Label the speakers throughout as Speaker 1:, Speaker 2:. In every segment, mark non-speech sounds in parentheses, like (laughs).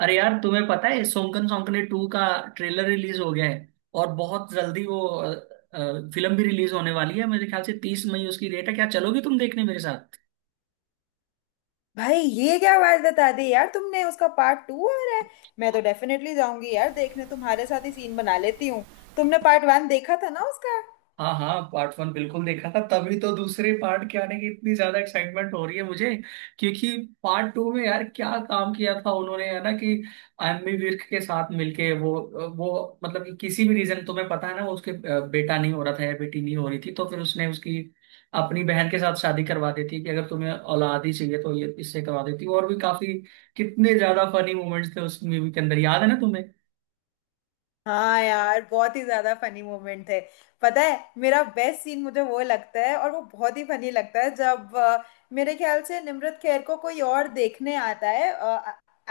Speaker 1: अरे यार, तुम्हें पता है सोंकन सोंकने टू का ट्रेलर रिलीज हो गया है। और बहुत जल्दी वो फिल्म भी रिलीज होने वाली है। मेरे ख्याल से 30 मई उसकी डेट है। क्या चलोगी तुम देखने मेरे?
Speaker 2: भाई ये क्या बात बता दी यार तुमने, उसका पार्ट टू आ रहा है। मैं तो डेफिनेटली जाऊंगी यार देखने, तुम्हारे साथ ही सीन बना लेती हूँ। तुमने पार्ट वन देखा था ना उसका?
Speaker 1: हाँ हाँ, पार्ट वन बिल्कुल देखा था, तभी तो दूसरे पार्ट के आने की इतनी ज्यादा एक्साइटमेंट हो रही है मुझे। क्योंकि पार्ट टू में यार क्या काम किया था उन्होंने, है ना? कि एमी विर्क के साथ मिलके वो मतलब कि, किसी भी रीजन तुम्हें पता है ना, वो उसके बेटा नहीं हो रहा था या बेटी नहीं हो रही थी, तो फिर उसने उसकी अपनी बहन के साथ शादी करवा देती कि अगर तुम्हें औलाद ही चाहिए तो ये इससे करवा देती, और भी काफी, कितने ज्यादा फनी मोमेंट्स थे उस मूवी के अंदर, याद है ना तुम्हें?
Speaker 2: हाँ यार, बहुत ही ज्यादा फनी मोमेंट थे। पता है, मेरा बेस्ट सीन मुझे वो लगता है और वो बहुत ही फनी लगता है जब मेरे ख्याल से निम्रत खैर को कोई और देखने आता है।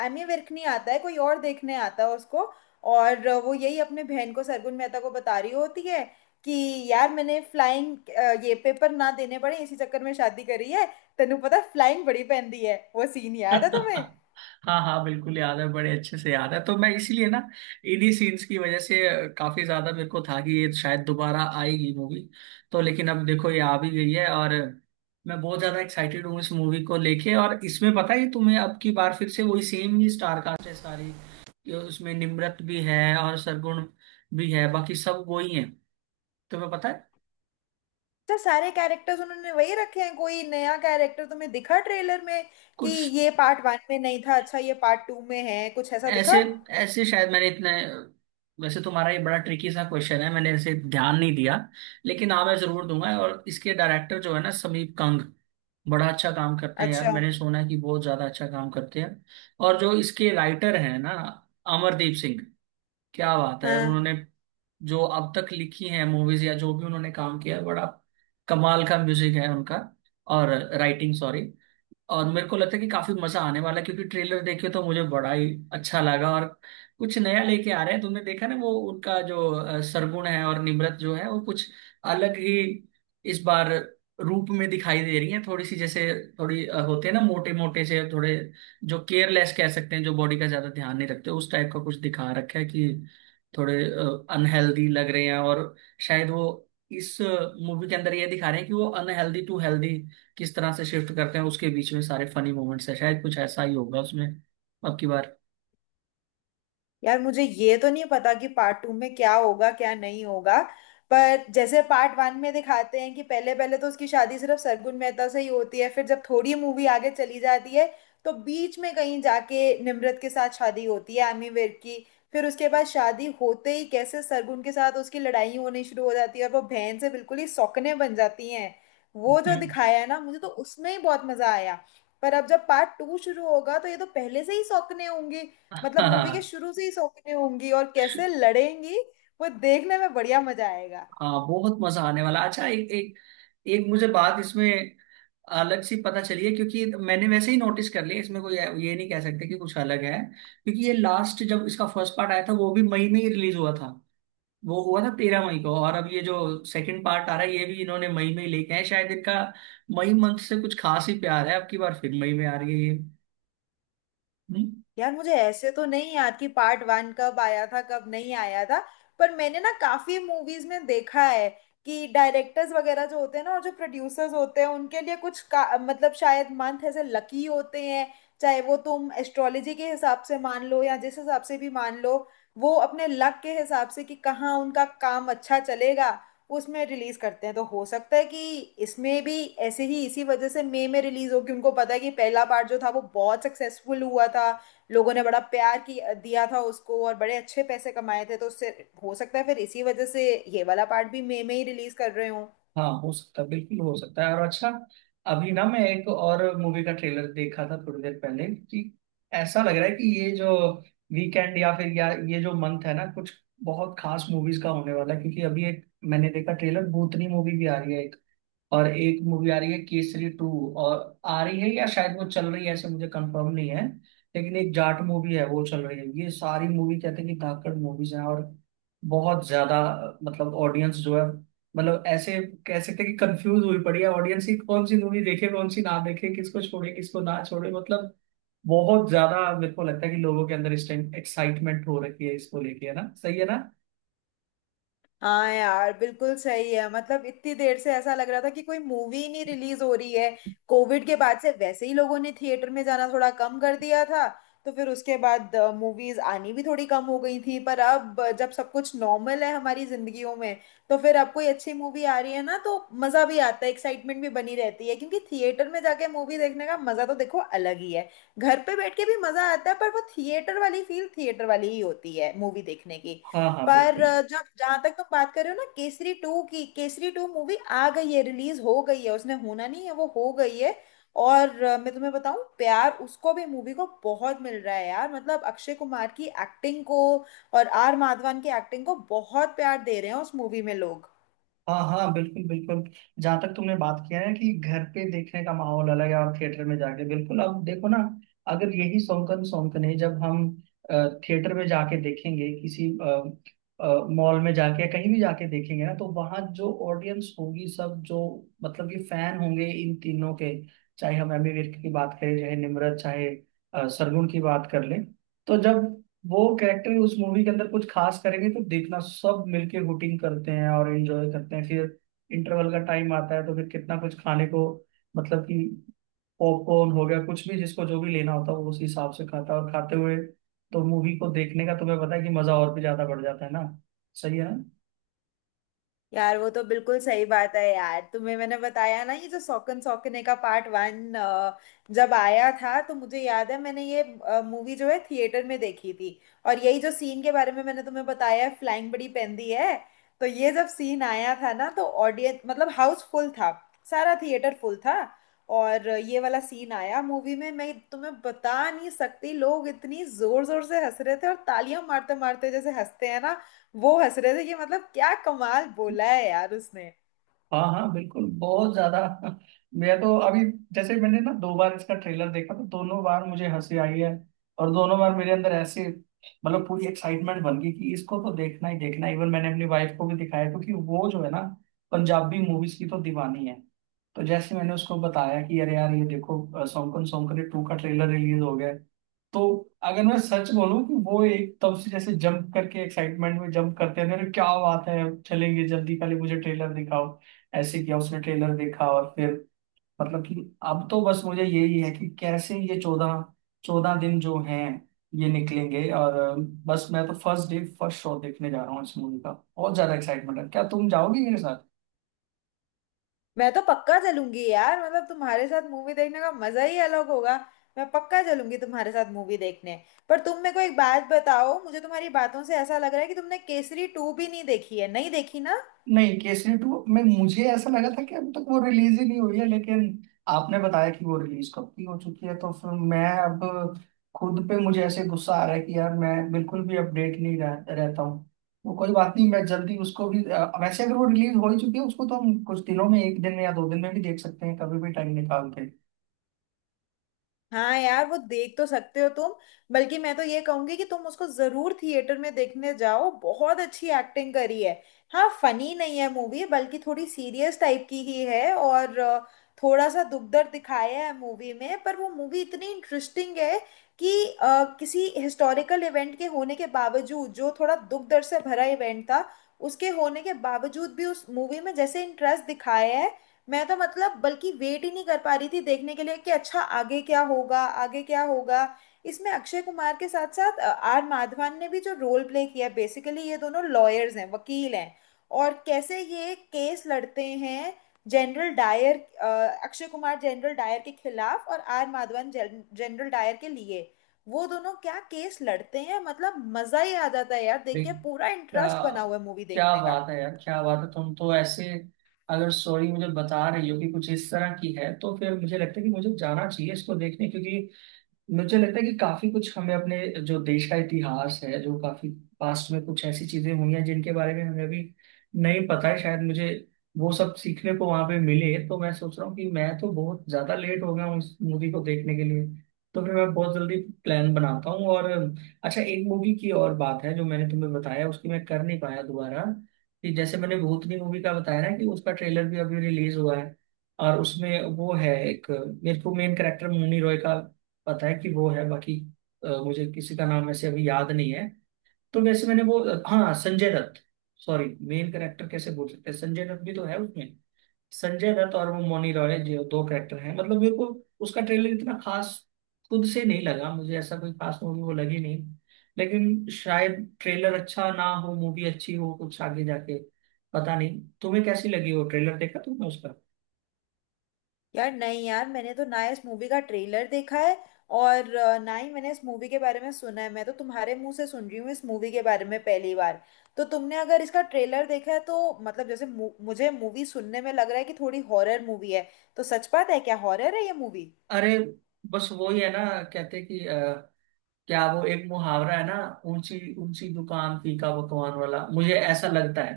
Speaker 2: एमी विर्क नहीं आता है, कोई और देखने आता है उसको। और वो यही अपने बहन को, सरगुन मेहता को बता रही होती है कि यार, मैंने फ्लाइंग ये पेपर ना देने पड़े इसी चक्कर में शादी करी है। तेनू पता, फ्लाइंग बड़ी पहनती है। वो सीन याद है तुम्हें?
Speaker 1: हाँ हाँ बिल्कुल याद है, बड़े अच्छे से याद है। तो मैं इसीलिए ना, इन्हीं सीन्स की वजह से काफी ज्यादा मेरे को था कि ये शायद दोबारा आएगी मूवी। तो लेकिन अब देखो ये आ भी गई है, और मैं बहुत ज्यादा एक्साइटेड हूँ इस मूवी को लेके। और इसमें पता है तुम्हें, अब की बार फिर से वही सेम ही स्टार कास्ट है सारी, ये उसमें निम्रत भी है और सरगुण भी है, बाकी सब वही है, तुम्हें पता है।
Speaker 2: अच्छा, सारे कैरेक्टर्स उन्होंने वही रखे हैं? कोई नया कैरेक्टर तुम्हें दिखा ट्रेलर में कि
Speaker 1: कुछ
Speaker 2: ये पार्ट वन में नहीं था? अच्छा, ये पार्ट टू में है, कुछ ऐसा दिखा?
Speaker 1: ऐसे ऐसे शायद मैंने इतने, वैसे तुम्हारा ये बड़ा ट्रिकी सा क्वेश्चन है, मैंने ऐसे ध्यान नहीं दिया। लेकिन हाँ, मैं जरूर दूंगा। और इसके डायरेक्टर जो है ना, समीप कंग, बड़ा अच्छा काम करते हैं यार,
Speaker 2: अच्छा।
Speaker 1: मैंने सुना है कि बहुत ज्यादा अच्छा काम करते हैं। और जो इसके राइटर हैं ना, अमरदीप सिंह, क्या बात है यार
Speaker 2: हाँ
Speaker 1: उन्होंने, जो अब तक लिखी है मूवीज या जो भी उन्होंने काम किया है, बड़ा कमाल का म्यूजिक है उनका, और राइटिंग, सॉरी। और मेरे को लगता है कि काफी मजा आने वाला है, क्योंकि ट्रेलर देखे तो मुझे बड़ा ही अच्छा लगा। और कुछ नया लेके आ रहे हैं, तुमने देखा ना वो उनका जो सरगुण है और निम्रत जो है, वो कुछ अलग ही इस बार रूप में दिखाई दे रही है, थोड़ी सी जैसे, थोड़ी होते हैं ना मोटे मोटे से थोड़े, जो केयरलेस कह सकते हैं, जो बॉडी का ज्यादा ध्यान नहीं रखते, उस टाइप का कुछ दिखा रखा है कि थोड़े अनहेल्दी लग रहे हैं। और शायद वो इस मूवी के अंदर ये दिखा रहे हैं कि वो अनहेल्दी टू हेल्दी किस तरह से शिफ्ट करते हैं, उसके बीच में सारे फनी मोमेंट्स है, शायद कुछ ऐसा ही होगा उसमें अब की बार।
Speaker 2: यार, मुझे ये तो नहीं पता कि पार्ट टू में क्या होगा क्या नहीं होगा। पर जैसे पार्ट वन में दिखाते हैं कि पहले पहले तो उसकी शादी सिर्फ सरगुन मेहता से ही होती है, फिर जब थोड़ी मूवी आगे चली जाती है तो बीच में कहीं जाके निम्रत के साथ शादी होती है एमी विर्क की। फिर उसके बाद शादी होते ही कैसे सरगुन के साथ उसकी लड़ाई होनी शुरू हो जाती है और वो बहन से बिल्कुल ही सौकने बन जाती हैं। वो जो
Speaker 1: हम्म।
Speaker 2: दिखाया है ना, मुझे तो उसमें ही बहुत मजा आया। पर अब जब पार्ट टू शुरू होगा तो ये तो पहले से ही सौकने होंगी।
Speaker 1: (laughs)
Speaker 2: मतलब मूवी के
Speaker 1: हाँ।
Speaker 2: शुरू से ही सौतेली होंगी और कैसे लड़ेंगी, वो देखने में बढ़िया मजा आएगा।
Speaker 1: हाँ, बहुत मजा आने वाला। अच्छा एक एक एक मुझे बात इसमें अलग सी पता चली है, क्योंकि मैंने वैसे ही नोटिस कर लिया। इसमें कोई ये नहीं कह सकते कि कुछ अलग है, क्योंकि ये लास्ट जब इसका फर्स्ट पार्ट आया था वो भी मई में ही रिलीज हुआ था, वो हुआ था 13 मई को। और अब ये जो सेकंड पार्ट आ रहा है ये भी इन्होंने मई में ही लेके आए, शायद इनका मई मंथ से कुछ खास ही प्यार है, अब की बार फिर मई में आ रही है ये। हम्म।
Speaker 2: यार मुझे ऐसे तो नहीं याद कि पार्ट वन कब आया था कब नहीं आया था, पर मैंने ना काफी मूवीज में देखा है कि डायरेक्टर्स वगैरह जो होते हैं ना और जो प्रोड्यूसर्स होते हैं उनके लिए मतलब शायद मंथ ऐसे लकी होते हैं। चाहे वो तुम एस्ट्रोलॉजी के हिसाब से मान लो या जिस हिसाब से भी मान लो, वो अपने लक के हिसाब से कि कहाँ उनका काम अच्छा चलेगा उसमें रिलीज करते हैं। तो हो सकता है कि इसमें भी ऐसे ही, इसी वजह से मई में रिलीज हो कि उनको पता है कि पहला पार्ट जो था वो बहुत सक्सेसफुल हुआ था। लोगों ने बड़ा प्यार की दिया था उसको और बड़े अच्छे पैसे कमाए थे, तो उससे हो सकता है फिर इसी वजह से ये वाला पार्ट भी मई में ही रिलीज कर रहे हों।
Speaker 1: हाँ हो सकता है, बिल्कुल हो सकता है। और अच्छा, अभी ना मैं एक और मूवी का ट्रेलर देखा था थोड़ी देर पहले कि ऐसा लग रहा है कि ये जो वीकेंड या फिर, ये जो मंथ है ना, कुछ बहुत खास मूवीज का होने वाला है। क्योंकि अभी एक, मैंने देखा ट्रेलर, भूतनी मूवी भी आ रही है एक, और एक मूवी आ रही है केसरी टू, और आ रही है या शायद वो चल रही है, ऐसे मुझे कंफर्म नहीं है। लेकिन एक जाट मूवी है, वो चल रही है। ये सारी मूवी कहते हैं कि धाकड़ मूवीज हैं, और बहुत ज्यादा मतलब ऑडियंस जो है, मतलब ऐसे कह सकते हैं कि कंफ्यूज हुई पड़ी है ऑडियंस ही, कौन सी मूवी देखे कौन सी ना देखे, किसको छोड़े किसको ना छोड़े। मतलब बहुत ज्यादा मेरे को लगता है कि लोगों के अंदर इस टाइम एक्साइटमेंट हो रखी है इसको लेके, है ना? सही है ना?
Speaker 2: हाँ यार बिल्कुल सही है। मतलब इतनी देर से ऐसा लग रहा था कि कोई मूवी ही नहीं रिलीज हो रही है। कोविड के बाद से वैसे ही लोगों ने थिएटर में जाना थोड़ा कम कर दिया था, तो फिर उसके बाद मूवीज आनी भी थोड़ी कम हो गई थी। पर अब जब सब कुछ नॉर्मल है हमारी जिंदगियों में तो फिर अब कोई अच्छी मूवी आ रही है ना, तो मजा भी आता है, एक्साइटमेंट भी बनी रहती है, क्योंकि थिएटर में जाके मूवी देखने का मजा तो देखो अलग ही है। घर पे बैठ के भी मजा आता है पर वो थिएटर वाली फील थिएटर वाली ही होती है मूवी देखने की।
Speaker 1: हाँ हाँ
Speaker 2: पर
Speaker 1: बिल्कुल।
Speaker 2: जब, जहां तक तुम बात कर रहे हो ना केसरी टू की, केसरी टू मूवी आ गई है, रिलीज हो गई है। उसने होना नहीं है, वो हो गई है। और मैं तुम्हें बताऊं, प्यार उसको भी मूवी को बहुत मिल रहा है यार। मतलब अक्षय कुमार की एक्टिंग को और आर माधवन की एक्टिंग को बहुत प्यार दे रहे हैं उस मूवी में लोग।
Speaker 1: हाँ हाँ बिल्कुल बिल्कुल। जहाँ तक तुमने बात किया है कि घर पे देखने का माहौल अलग है और थिएटर में जाके, बिल्कुल, अब देखो ना, अगर यही सौंकन सौंकन है, जब हम थिएटर में जाके देखेंगे किसी मॉल में जाके या कहीं भी जाके देखेंगे ना, तो वहाँ जो ऑडियंस होगी, सब जो मतलब कि फैन होंगे इन तीनों के, चाहे हम एमी विर्क की बात करें, चाहे निम्रत, चाहे सरगुण की बात कर लें, तो जब वो कैरेक्टर उस मूवी के अंदर कुछ खास करेंगे तो देखना, सब मिलके हुटिंग करते हैं और एंजॉय करते हैं। फिर इंटरवल का टाइम आता है, तो फिर कितना कुछ खाने को, मतलब कि पॉपकॉर्न हो गया, कुछ भी जिसको जो भी लेना होता है वो उस हिसाब से खाता है, और खाते हुए तो मूवी को देखने का तुम्हें पता है कि मजा और भी ज्यादा बढ़ जाता है ना। सही है ना?
Speaker 2: यार वो तो बिल्कुल सही बात है यार। तुम्हें मैंने बताया ना, ये जो सौकन सौकने का पार्ट वन जब आया था तो मुझे याद है मैंने ये मूवी जो है थिएटर में देखी थी। और यही जो सीन के बारे में मैंने तुम्हें बताया है, फ्लाइंग बड़ी पेंदी है, तो ये जब सीन आया था ना, तो ऑडियंस, मतलब हाउस फुल था, सारा थिएटर फुल था। और ये वाला सीन आया मूवी में, मैं तुम्हें बता नहीं सकती, लोग इतनी जोर जोर से हंस रहे थे और तालियां मारते मारते जैसे हंसते हैं ना, वो हंस रहे थे कि मतलब क्या कमाल बोला है यार उसने।
Speaker 1: हाँ हाँ बिल्कुल, बहुत ज्यादा। मैं तो अभी, जैसे मैंने ना 2 बार इसका ट्रेलर देखा, तो दोनों बार मुझे हंसी आई है, और दोनों बार मेरे अंदर ऐसे मतलब पूरी एक्साइटमेंट बन गई कि इसको तो देखना ही देखना। इवन मैंने अपनी वाइफ को भी दिखाया, क्योंकि वो जो है ना, पंजाबी मूवीज की तो दीवानी है। तो जैसे मैंने उसको बताया कि अरे यार ये देखो सौंकन सौंकने टू का ट्रेलर रिलीज हो गया है, तो अगर मैं सच बोलूं, कि वो एक तब से जैसे जंप करके, एक्साइटमेंट में जंप करते थे, अरे क्या बात है, चलेंगे जल्दी, पहले मुझे ट्रेलर दिखाओ। ऐसे किया, उसने ट्रेलर देखा, और फिर मतलब कि अब तो बस मुझे यही है कि कैसे ये चौदह चौदह दिन जो हैं ये निकलेंगे। और बस मैं तो फर्स्ट डे फर्स्ट शो देखने जा रहा हूँ इस मूवी का, बहुत ज्यादा एक्साइटमेंट है। क्या तुम जाओगी मेरे?
Speaker 2: मैं तो पक्का चलूंगी यार, मतलब तुम्हारे साथ मूवी देखने का मजा ही अलग होगा। मैं पक्का चलूंगी तुम्हारे साथ मूवी देखने। पर तुम मेरे को एक बात बताओ, मुझे तुम्हारी बातों से ऐसा लग रहा है कि तुमने केसरी टू भी नहीं देखी है, नहीं देखी ना?
Speaker 1: नहीं, केसरी टू में मुझे ऐसा लगा था कि अब तक वो रिलीज ही नहीं हुई है, लेकिन आपने बताया कि वो रिलीज कब की हो चुकी है, तो फिर मैं अब खुद पे, मुझे ऐसे गुस्सा आ रहा है कि यार मैं बिल्कुल भी अपडेट नहीं रहता हूँ। वो कोई बात नहीं, मैं जल्दी उसको भी वैसे अगर वो रिलीज हो ही चुकी है उसको, तो हम कुछ दिनों में, एक दिन में या 2 दिन में भी देख सकते हैं कभी भी टाइम निकाल के।
Speaker 2: हाँ यार, वो देख तो सकते हो तुम, बल्कि मैं तो ये कहूंगी कि तुम उसको जरूर थिएटर में देखने जाओ। बहुत अच्छी एक्टिंग करी है। हाँ फनी नहीं है मूवी, बल्कि थोड़ी सीरियस टाइप की ही है, और थोड़ा सा दुख दर्द दिखाया है मूवी में। पर वो मूवी इतनी इंटरेस्टिंग है कि किसी हिस्टोरिकल इवेंट के होने के बावजूद, जो थोड़ा दुख दर्द से भरा इवेंट था, उसके होने के बावजूद भी उस मूवी में जैसे इंटरेस्ट दिखाया है, मैं तो मतलब बल्कि वेट ही नहीं कर पा रही थी देखने के लिए कि अच्छा आगे क्या होगा आगे क्या होगा। इसमें अक्षय कुमार के साथ साथ आर माधवन ने भी जो रोल प्ले किया है, बेसिकली ये दोनों लॉयर्स हैं, वकील हैं, और कैसे ये केस लड़ते हैं जनरल डायर अ, अक्षय कुमार जनरल डायर के खिलाफ और आर माधवन जनरल डायर के लिए, वो दोनों क्या केस लड़ते हैं, मतलब मजा ही आ जाता है यार देख
Speaker 1: भाई,
Speaker 2: के। पूरा
Speaker 1: क्या,
Speaker 2: इंटरेस्ट बना हुआ है मूवी
Speaker 1: क्या
Speaker 2: देखने का।
Speaker 1: बात है यार, क्या बात है, तुम तो ऐसे अगर स्टोरी मुझे बता रही हो कि कुछ इस तरह की है, तो फिर मुझे लगता है कि मुझे जाना चाहिए इसको देखने। क्योंकि मुझे लगता है कि काफी कुछ हमें अपने, जो देश का इतिहास है, जो काफी पास्ट में कुछ ऐसी चीजें हुई हैं जिनके बारे में हमें अभी नहीं पता है, शायद मुझे वो सब सीखने को वहां पे मिले। तो मैं सोच रहा हूँ कि मैं तो बहुत ज्यादा लेट हो गया हूँ इस मूवी को देखने के लिए, तो फिर मैं बहुत जल्दी प्लान बनाता हूँ। और अच्छा, एक मूवी की और बात है जो मैंने तुम्हें बताया, उसकी मैं कर नहीं पाया दोबारा, कि जैसे मैंने भूतनी मूवी का बताया ना, कि उसका ट्रेलर भी अभी रिलीज हुआ है, और उसमें वो है एक, मेरे को मेन करेक्टर मुन्नी रॉय का पता है कि वो है, बाकी मुझे किसी का नाम ऐसे अभी याद नहीं है। तो वैसे मैंने वो, हाँ Sanjay Dutt, sorry main character कैसे बोल सकते हैं, संजय दत्त भी तो है उसमें, संजय दत्त और वो मौनी रॉय, जो दो कैरेक्टर हैं, मतलब मेरे को उसका ट्रेलर इतना खास खुद से नहीं लगा, मुझे ऐसा कोई खास मूवी वो लगी नहीं, लेकिन शायद ट्रेलर अच्छा ना हो, मूवी अच्छी हो कुछ आगे जाके, पता नहीं। तुम्हें कैसी लगी? वो ट्रेलर देखा तुमने उसका?
Speaker 2: यार नहीं यार, मैंने तो ना इस मूवी का ट्रेलर देखा है और ना ही मैंने इस मूवी के बारे में सुना है। मैं तो तुम्हारे मुंह से सुन रही हूँ इस मूवी के बारे में पहली बार। तो तुमने अगर इसका ट्रेलर देखा है तो मतलब जैसे मुझे मूवी सुनने में लग रहा है कि थोड़ी हॉरर मूवी है, तो सच बात है क्या, हॉरर है ये मूवी?
Speaker 1: अरे, बस वही है ना, कहते हैं कि क्या वो एक मुहावरा है ना, ऊंची ऊंची दुकान फीका पकवान वाला, मुझे ऐसा लगता है।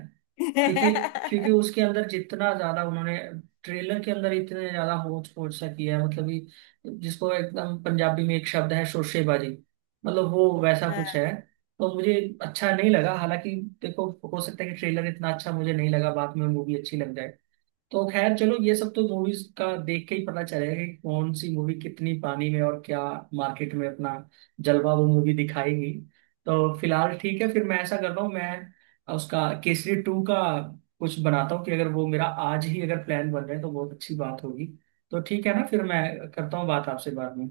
Speaker 1: क्योंकि, उसके
Speaker 2: (laughs)
Speaker 1: अंदर जितना ज्यादा उन्होंने ट्रेलर के अंदर इतने ज्यादा होच पोच सा किया है, मतलब कि जिसको एकदम पंजाबी में एक शब्द है शोरशेबाजी, मतलब वो वैसा कुछ है। तो मुझे अच्छा नहीं लगा, हालांकि देखो हो सकता है कि ट्रेलर इतना अच्छा मुझे नहीं लगा, बाद में मूवी अच्छी लग जाए। तो खैर चलो, ये सब तो मूवीज का देख के ही पता चलेगा कि कौन सी मूवी कितनी पानी में, और क्या मार्केट में अपना जलवा वो मूवी दिखाएगी। तो फिलहाल ठीक है, फिर मैं ऐसा करता हूँ, मैं उसका केसरी टू का कुछ बनाता हूँ, कि अगर वो मेरा आज ही अगर प्लान बन रहे हैं तो बहुत अच्छी बात होगी। तो ठीक है ना, फिर मैं करता हूँ बात आपसे बाद में।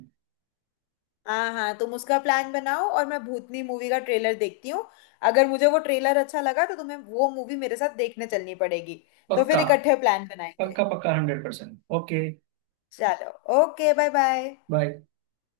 Speaker 2: हाँ हाँ हाँ, तुम उसका प्लान बनाओ और मैं भूतनी मूवी का ट्रेलर देखती हूँ। अगर मुझे वो ट्रेलर अच्छा लगा तो तुम्हें वो मूवी मेरे साथ देखने चलनी पड़ेगी। तो फिर
Speaker 1: पक्का।
Speaker 2: इकट्ठे प्लान बनाएंगे।
Speaker 1: पक्का पक्का 100% ओके।
Speaker 2: चलो, ओके, बाय बाय।
Speaker 1: बाय।